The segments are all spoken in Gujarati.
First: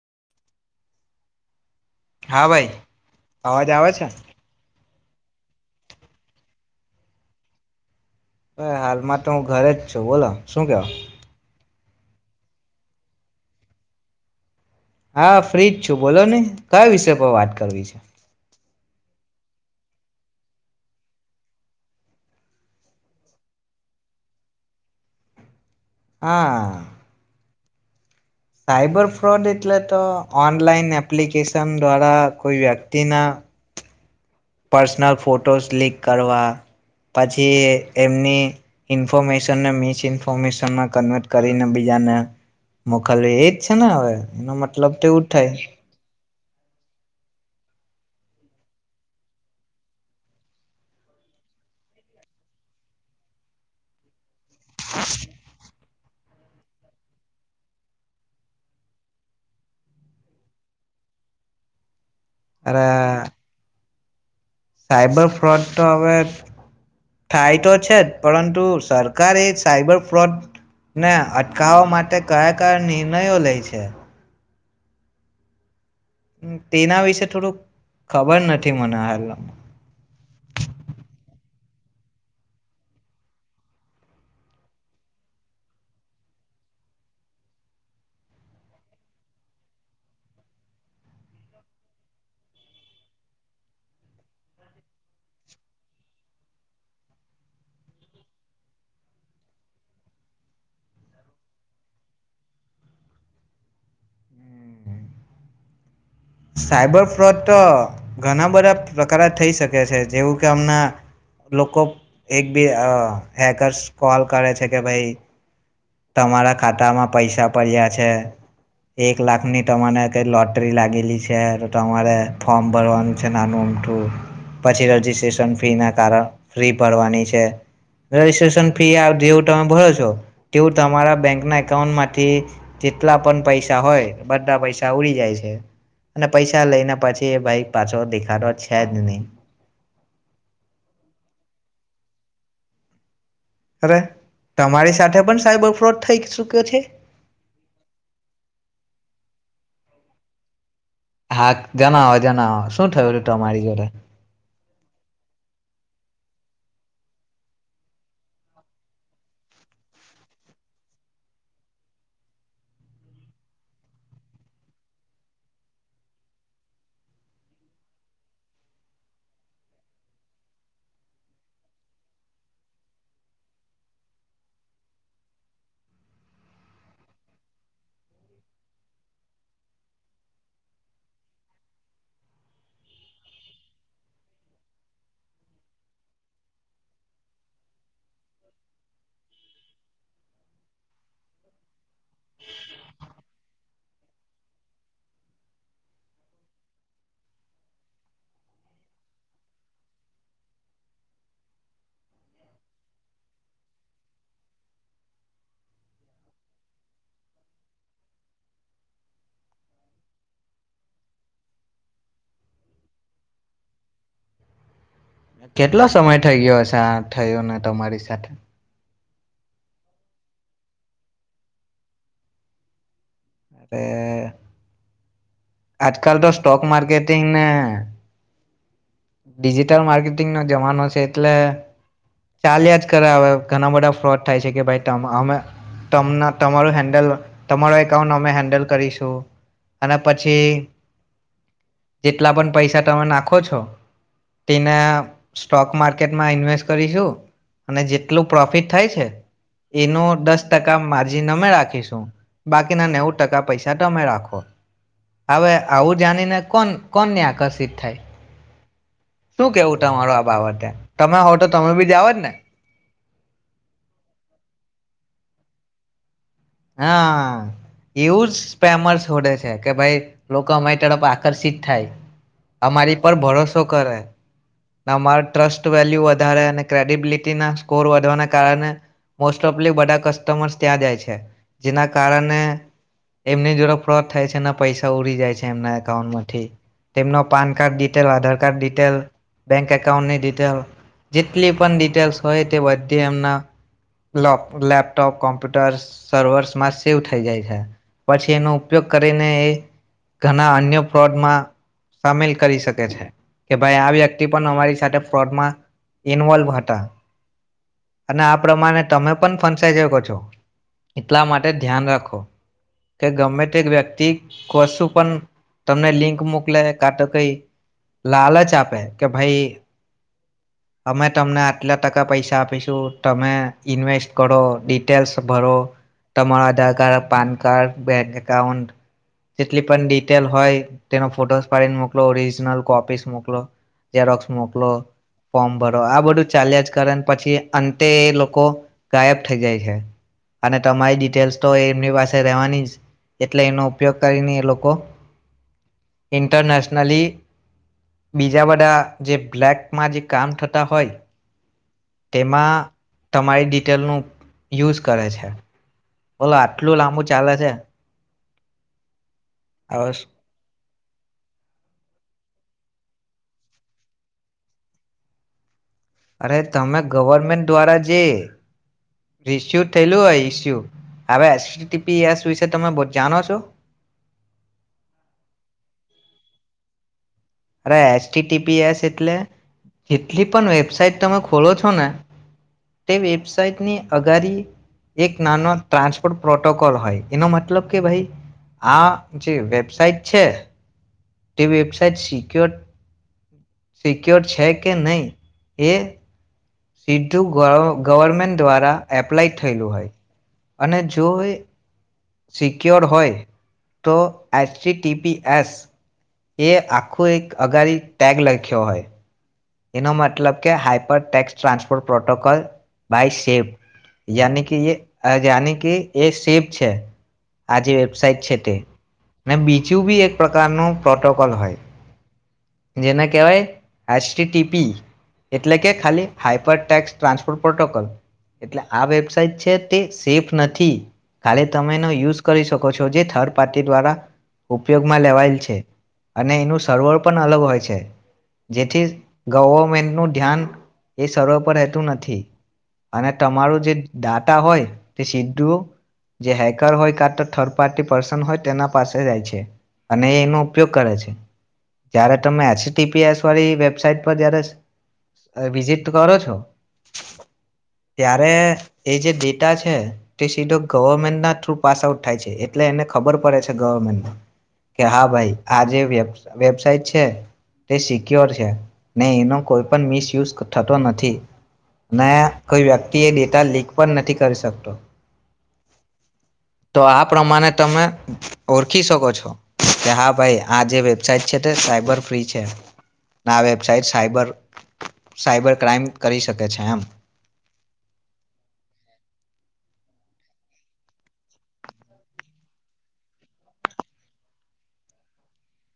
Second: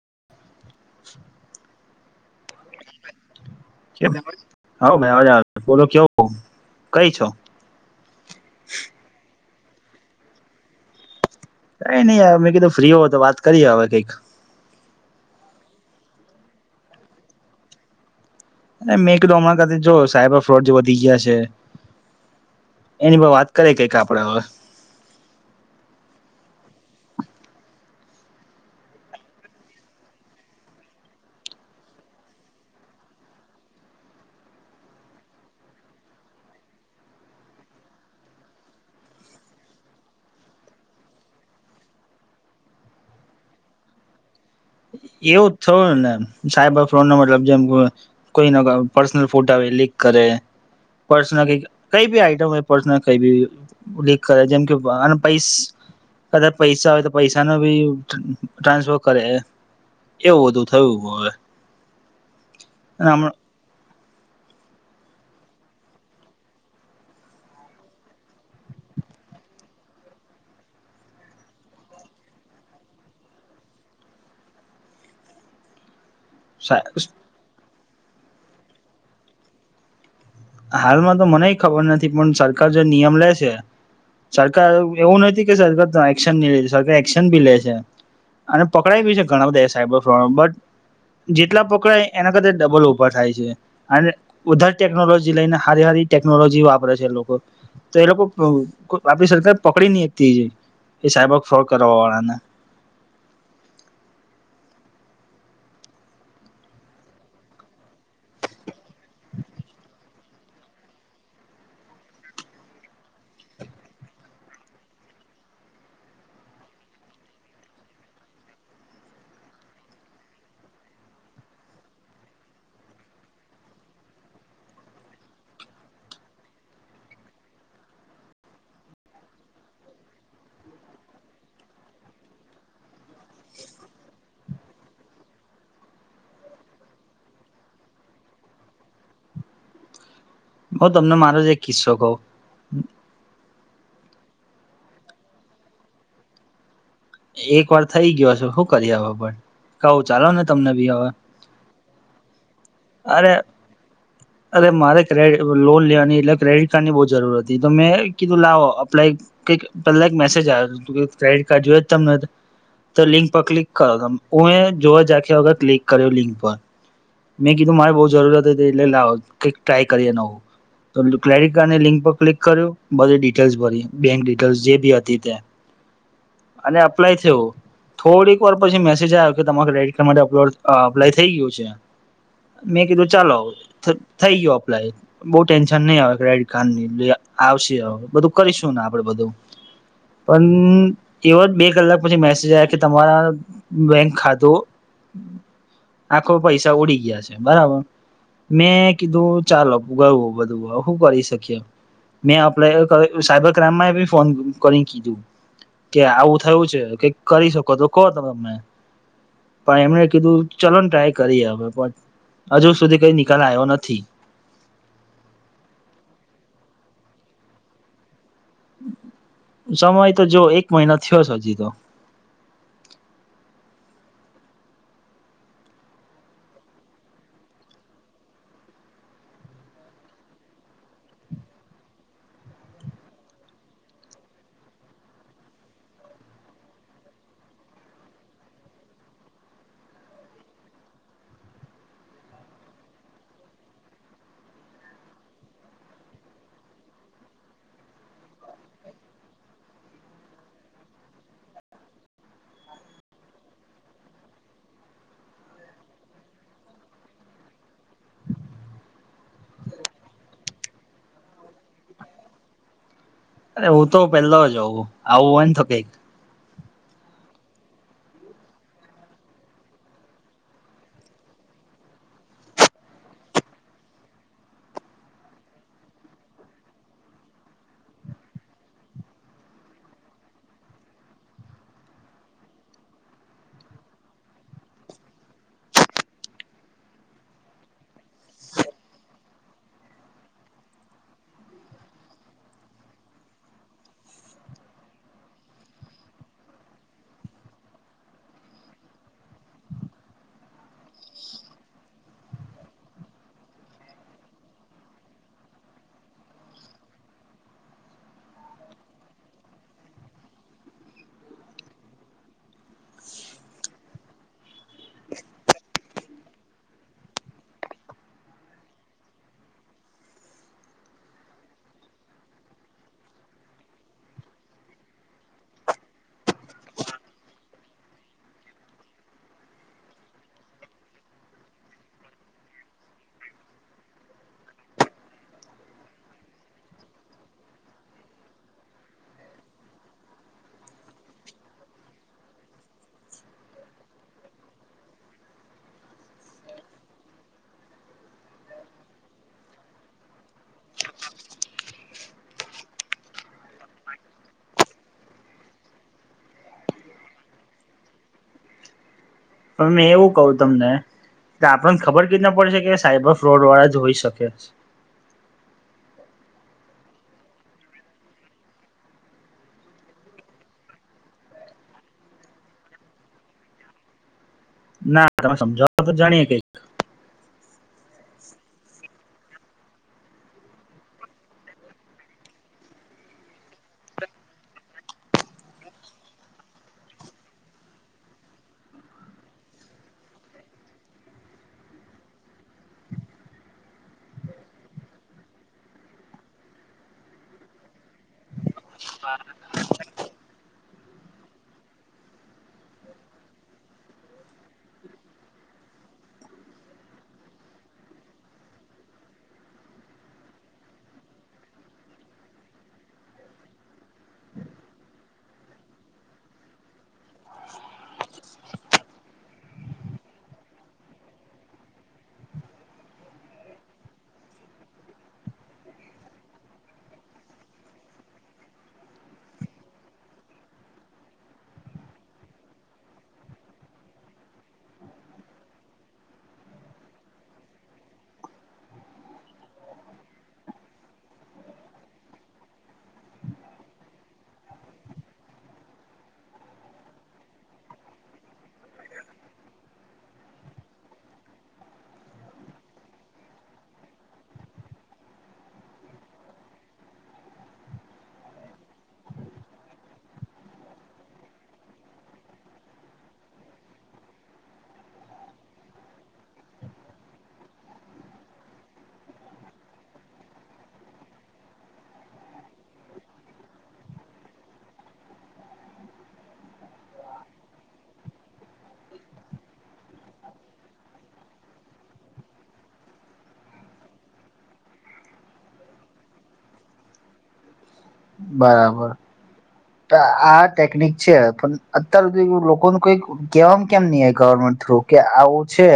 [inaudible] હા ભાઈ અવાજ આવે છે. હઉ ભાઈ અવાજ બોલો કેવ કઈ છો. ભ હાલમાં તો હું ઘરે જ છું બોલો શું કેવા કઈ નઈ મેં કીધું ફ્રી હો તો વાત કરીએ હવે કઈક હા ફ્રીજ છું બોલો ને કયા વિષ પર વાત કરવી છે. અને મે હમણાં જો સાયબર ફ્રોડ જે વધી ગયા છે એની વાત કરે કઈક આપડે હવે હા. સાયબર ફ્રોડ એટલે તો ઓનલાઈન એપ્લિકેશન દ્વારા કોઈ વ્યક્તિના પર્સનલ ફોટોસ ક્લિક કરવા પછી એમની ઈન્ફોર્મેશનને મિસ ઈન્ફોર્મેશનમાં કન્વર્ટ કરીને બીજાને મોકલવી એજ છે ને હવે એનો મત એવું થયું ને સાઈબ ફ્રન ન મતલબ જેમ કોઈ ના પર્સનલ ફોટા આવે લીક કરે પર્સનલ ક કઈ ભી આઈટમ હો પર્સનલ કઈ બી કરે જેમ કે પૈસ કદાચ પૈસા હોય તો પૈસા ન ભી ટ્રાન્સફર કરે એવું બધું થયું હવે અને સાઈબર ફ્રોડ તો હવે થાય તો છે જ પરંતુ સરકાર એ સાઈબર ફ્રોડને અટકાવવા માટે કયા-કયા નિર્ણયો લે છે. તેના વિશે થોડુંક ખબર નથી મને હાલમાં હાલમાં તો મને ખબર નથી પણ સરકાર જો નિયમ લે છે સરકાર એવું નથી કે સરકાર એક્શન નહી લે સરકાર એક્શન બી લે છે અને પકડાય બી છે ઘણા બધા સાયબર પ્રોબ્લેમ બટ જેટલા પકડાય એના કરતા ડબલ ઉભા થાય છે અને વિધાઉટ ટેકનોલોજી લઈને સારી ટેકનોલોજી વાપરે છે એ એ લોકો આપ સર પકડી નહીં શકતી એ સાયબર ફોડ કરવા વાળાના સાયબર ફ્રોડ તો ઘણા બધા પ્રકાર થઈ શકે છે જેવું કે હમણા લોકો એક બી હેકર્સ કોલ કરે છે કે ભાઈ તમારા ખાતામાં પૈસા પડ્યા છે એક લાખની તમારે કઈ લોટરી લાગેલી છે તો તમારે ફોર્મ ભરવાનું છે નાનુંઅમઠું પછી રજીસ્ટ્રેશન ફી ના કારણ ફ્રી ભરવાની છે રજીસ્ટ્રેશન ફી જેવું તમે ભરો છો તેવું તમારા બેંકના એકાઉન્ટમાંથી જેટલા પણ પૈસા હોય બધા પૈસા ઉડી જાય છે અને પૈસા લઈને પછી ભાઈ પાછો દેખાતો છે જ નહી બઉ તમને મારો જ એક કિસ્સો કવ અરે તમારી સાથે પણ સાઈબર ફ્રોડ થઈ ચુક્યો છે એક વાર થઈ ગયો છે શું કરીહુ કરીએ અવ પણ કઉું ચાલો ને તમને બી હવે હા જનાવો જનાવો અરે અરે મારેડ લોન લેવાની એટલે ક્રેડિટ કારડ બવ જરૂર હતી મેતો કીધું લાવો અપ્લાય કઈક પહેલા મેજ આવ કડિટ કાર્ડ જોય જ ત તો લિંક પર ક્લિક કરો ત હું મે જોવા જખ્યા વગર ક્લિક કર્યો લિંક પર મેં કીધું મારે બહુ જરૂરત હતી એટલે લાવો કઈક ટ્રાય કરી નવું તો ક્રેડિટ કાર્ડની લિંક પર ક્લિક કર્યું બધી ડિટેલ્સ ભરી બેંક ડિટેલ્સ જે બી હતી તે અને અપ્લાય થયું થોડીક વાર પછી મેસેજ આવ્યો કે તમારે ક્રેડિટ કાર્ડ માટે અપલોડ અપ્લાય થઈ ગયું છે મેં કીધું ચાલો થઈ ગયો અપ્લાય બહ ટેન્શન નહી આવે ક્રેડિટ કાર્ડ ની આવશે બધું કરીશું ને આપડે બધું પણ એવો બે કલાક પછી મેસેજ આવ કે તમારા બેંક ખાતો આખો પૈસા ઉડી ગયા મેં કીધું ચાલો ગયું બધું શું કરી શકીએ મે અપ્લાય સાયબર ક્રાઈમમાં બી ફોન કરી કીધું કે આવું થયું છે કે કરી શકો તો કો ત તમે પણ એમને કીધું ચલો ને ને ટ્રાય કરી હવે હજુ સુધી કઈ નિકાલ આવ્યો નથી કેટલો સમય થઇ ગયો હશે થયો ને તમારી સાથે સમય તો જો એક મહિના થયો હજી તો તે આજકાલ તો સ્ટોક માર્કેટિંગ ને ડિજિટલ માર્કેટિંગ નો જમાનો છે એટલે ચાલ્યા જ કરે હ ઘણા બધા ફ્રોડ થાય છે કે ભાઈ અમે તમારું હેન્ડલ તમારો એકાઉન્ટ અમે હેન્ડલ કરીશું અને પછી જેટલા પણ પૈસા તમે નાખો છો તેને સ્ટોક માર્કેટમાં ઇન્વેસ્ટ કરીશું અને જેટલું પ્રોફિટ થાય છે એનું દસ ટકા માર્જિન અમે રાખીશું બાકીના નેવું ટકા પૈસા તમે રાખો હવે આવું જાણીને કો કોને આકર્ષિત થાય શું કેવું તમાર આ બાબતે તમે તો તમે બી જાઓજ ને અરે હું તો પેલા જ હોું આવું હોય તો કઈક હા એવું જ સ્પેમર છોડે છે કે ભાઈ લોકો અમારી તરફ આકર્ષિત થાય અમારી પર ભરોસો કરે અમારો ટ્રસ્ટ વેલ્યુ વધારે અને ક્રેડિબિલિટીના સ્કોર વધવાના કારણે મોસ્ટ ઓફ બધા કસ્ટમર્સ ત્યાં જાય છે જેના કારણે એમની જોડ ફ્રોડ થાય છે ના પૈસા ઉડી જાય છે એમના એકાઉન્ટમાંથી તેમના PAN card detail Aadhaar card detail bank એકાઉન્ટની ડિટેલ જેટલી પણ ડિટેલ્સ હોય તે બધી એમના લેપટોપ કોમ્પ્યુટર્સ સર્વર્સમાં સેવ થઈ જાય છે પછી એનો ઉપયોગ કરીને એ ઘણા અન્ય ફ્રોડમાં સામેલ કરી શકે છે કે ભાઈ આ વ્યક્તિ અમારી સાથે ફ્રોડમાં ઇન્વોલ્વ હતા અને આ પ્રમાણે તમે પણ ફંસાાઈ શકો છો એટલા માટે ધ્યાન રાખો કે ગમે તે વ્યક્તિ કશું પણ તમને લિંક મોકલે કા તો કઈ લાલચ આપે કે ભાઈ અમે તમને આટલા ટકા પૈસા આપીશું તમે ઇન્વેસ્ટ કરો ડિટેલ્સ ભરો તમારો Aadhaar card PAN card bank account જેટલી પણ ડિટેલ હોય તેનો ફોટોસ પાડીને મોકલો ઓરિજનલ કોપીસ મોકલો ઝરોક્સ મોકલો ફોર્મ ભરો આ બધું ચાલ્યા જ કરે પછી અંતે એ લોકો ગાયબ થઈ જાય છે અને તમારી ડિટેલ્સ તો એમની પાસે રહેવાની જ એટલે એનો ઉપયોગ કરીને એ લોકો ઇન્ટરનેશનલી બીજા બધા જે બ્લેકમાં જે કામ થતા હોય તેમાં તમારી ડિટેલનું યુઝ કરે છે બોલો આટલું લાંબુ ચાલે છે હવે મે એવું કહ તમને એ આપણને ખબર કેવી રીત ના પડશે કે સાઈબર ફ્રોડ વાળા જ હોઈ શકે અરે તમે ગવમેન્ટ દ્વારા જે રિસ્યુ થયેલું હોય ઈસ્યુ હવે એસપી એસ વિશે તમે જાણો છો ના તમે સમજાવ તો જાણીએ કઈક અરે એસટી ટીપી એસ એટલે જેટલી પણ વેબસાાઈટ તમે ખોલો છો ને તે વેબસાાઈટની અગારી એક નાનો ટ્રાન્સપોર્ટ પ્રોટોકોલ હોય એનો મતલબ કે ભાઈ આ જે વેબસાઈટ છે તે વેબસાઇટ સિક્યોર સિક્યોર છે કે નહીં એ સીધું ગ ગવર્મેન્ટ દ્વારા એપ્લાય થયેલું હોય અને જોએ સિક્યોર હોય તો એચ સી ટીપી એસ એ આખું એક અગારી ટેગ લખ્યો હોય એનો મતલબ કે hyper text transport protocol by સેપ યાની કે જાયાની કે એ સેપ છે આ જે વેબસાઇટ છે તે ને બીજું બી એક પ્રકારનું પ્રોટોકોલ હોય જેને કહેવાય ટી ટીપી એટલે કે ખાલી હાઈપર ટેક્સ ટ્રાન્સપોર્ટ પ્રોટોકોલ એટલે આ વેબસાઇટ છે તે સેફ નથી ખાલી તમે એનો યુઝ [unintelligible] છો જે થર્ડ પાર્ટી દ્વારા ઉપયોગમાં લેવાયેલ છે અને એનું સર્વર પણ અલગ હોય છે જેથી ગવર્મેન્ટનુંું ધ્યાન એ સર્વ પર રહેતું નથી અને તમારું જે ડાટા હોય તે સીધું જે હેકર હોય કા તો થર્ડ પાર્ટી પર્સન હોય તેના પાસે જાય છે અને એનો ઉપયોગ કરે છે જય્યારે તમે એચપીએસ વાળી વેબસાઇટ પર જયારે વિઝિટ કરો છો ત્યારે એ જે ડેટા છે તે સીધો ગવર્મેન્ટના થ્રુ પાસ આઉટ થાય છે એટલે એને ખબર પડે છે ગવર્મેન્ટ કે હા ભાઈ આ જે વેબ વેબસાઇટ છે તે સિક્યોર છે નહી એનો કોઈ પણ મિસયુઝ થતો નથી ને કોઈ વ્યક્તિ એ ડેટા લીક પણ નથી કરી શકતો તો આ પ્રમાણે તમે ઓળખી શકો છો કે હા ભાઈ આ જે વેબસાાઈટ છે તે સાયબર ફ્રી છે વબ સાઇટ સાબર સાયબર ક્રાઈમ કરી શકે છે એમ બરાબર કા આ ટેકનિક છે પણ અત્યાર હુધી લોકોનું કોઈ કહેવાવામાં કેમ નહી ગવર્મેન્ટ થ્રુ કે આવું છે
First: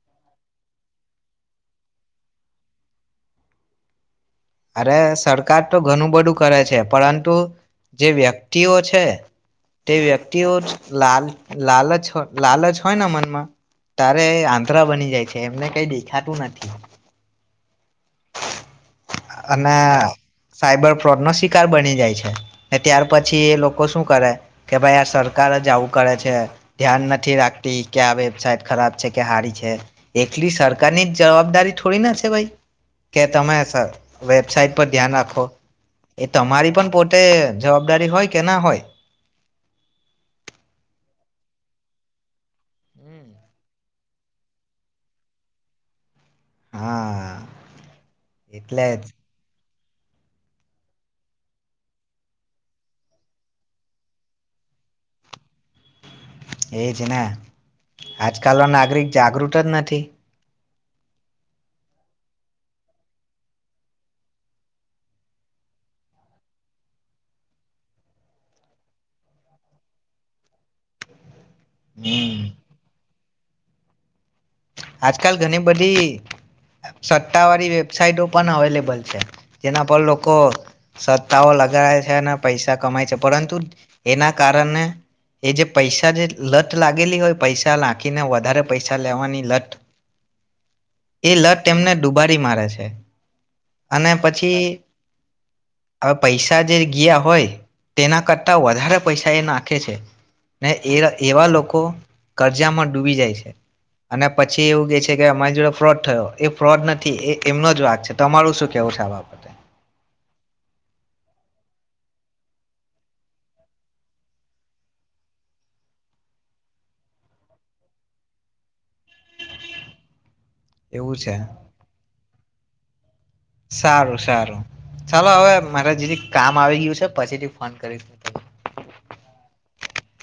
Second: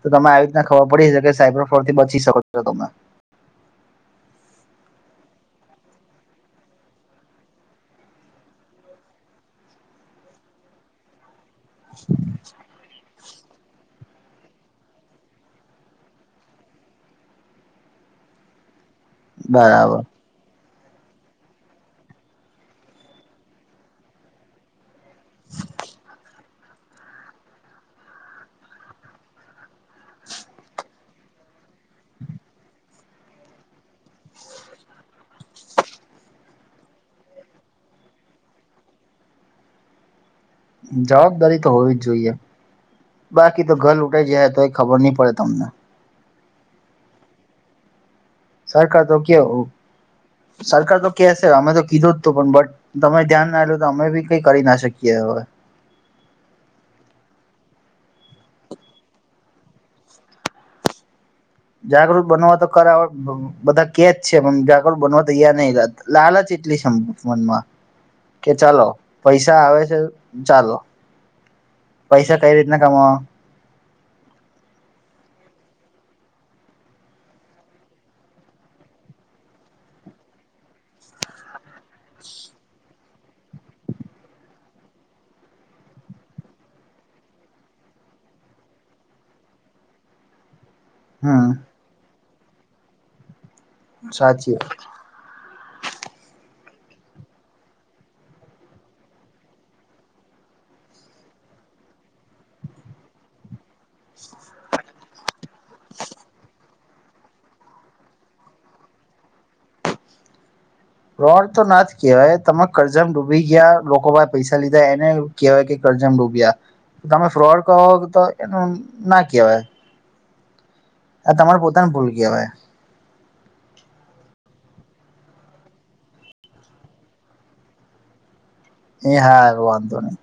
તો તમે આવી રીતને ખબર પડીશે કે સાયબર ફોર થી બચી શકો છો તમે અરે સરકાર તો ઘણું બધું કરે છે પરંતુ જે વ્યક્તિઓ છે તે વ્યક્તિઓ જ લાલ લાલચ હોયે લાલચ હોયને મનમાં તારે આંદ્રા બની જાય છે એમને કઈ દેખાતું નથી અને બરાબર સાયબર ફ્રોડ નો શિકાર બની જાય છે ને ત્યાર પછી એ લોકો શું કરે કે ભાઈ આ સરકાર જ આવું કરે છે ધ્યાન નથી રાખતી કે આ વેબસાઇટ ખરાબ છે કે સારી છે એટલી સરકારની જ જવાબદારી થોડી ના છે ભાઈ કે તમે વેબસાઇટ પર ધ્યાન રાખો એ તમારી પણ પોતે જવાબદારી હોય કે ના હોય જવાબદારી તો હોવી જ જોઈએ હમ બાકી તો ઘર લુટાઈ જાય તો એ ખબર નહી પડે તમને હા એટલે સરકાર જ તો કે સરકાર તો કેશે અમે તો કીધું જ તો પણ બટ તમે ધ્યાન નાલું તો અમે બી કઈ કરી ના શકીએ હવે એજ ને આજકાલનો નાગરિક જાગૃત જ નથી જાગૃત બનવા તો કર બ બધા કેજ છે પણ જાગૃત બનવા તો નહી લ લાલચ એટલી છે મન મનમાં કે ચાલો પૈસા આવે છે ચાલો હમ પૈસા કઈ રીતના કમા આજકાલ ઘણી બધી સત્તા વાળી વેબસાઇટો પણ અવેલેબલ છે જેના પર લોકો સત્તાઓ લગાએ છે અને પૈસા કમાય છે પરંતુ એના કારણે એ જે પૈસા જે લત લાગેલી હોય પૈસા નાખીને વધારે પૈસા લેવાની લટ એ હમ લત તેમને ડૂબ બરી મારે છે અને સાચી પછી હવે પૈસા જે ગીયા હોય તેના કરતા વધારે પૈસા એ નાખે છે ને એ એ એવા લોકો કરજામાં ડૂબી જાય છે અને પછી એવું કે છે કે અમારી જોડે ફ્રોડ થયો એ ફ્રોડ નથી એ એમનો જ વાક છે તમારું શું કેવું છે આ બાબતે ફ્રોડ તો ના જ કહેવાય તમે કરજા મા ડૂબી ગયા લોકો પાહે પૈસા લીધા એને કહેવાય કે કરજા મા ડૂબ્યા તમે ફ્રોડ કો તો એવુ ના કહેવાય એવું એ છે તમારી પોતા ની ભૂલ કહેવાયે સારું સારું ચાલો હવે મારે જીરીક કામ આવી ગયું છે પછીથી ફોન કરી એ હા એ વાંધો નહી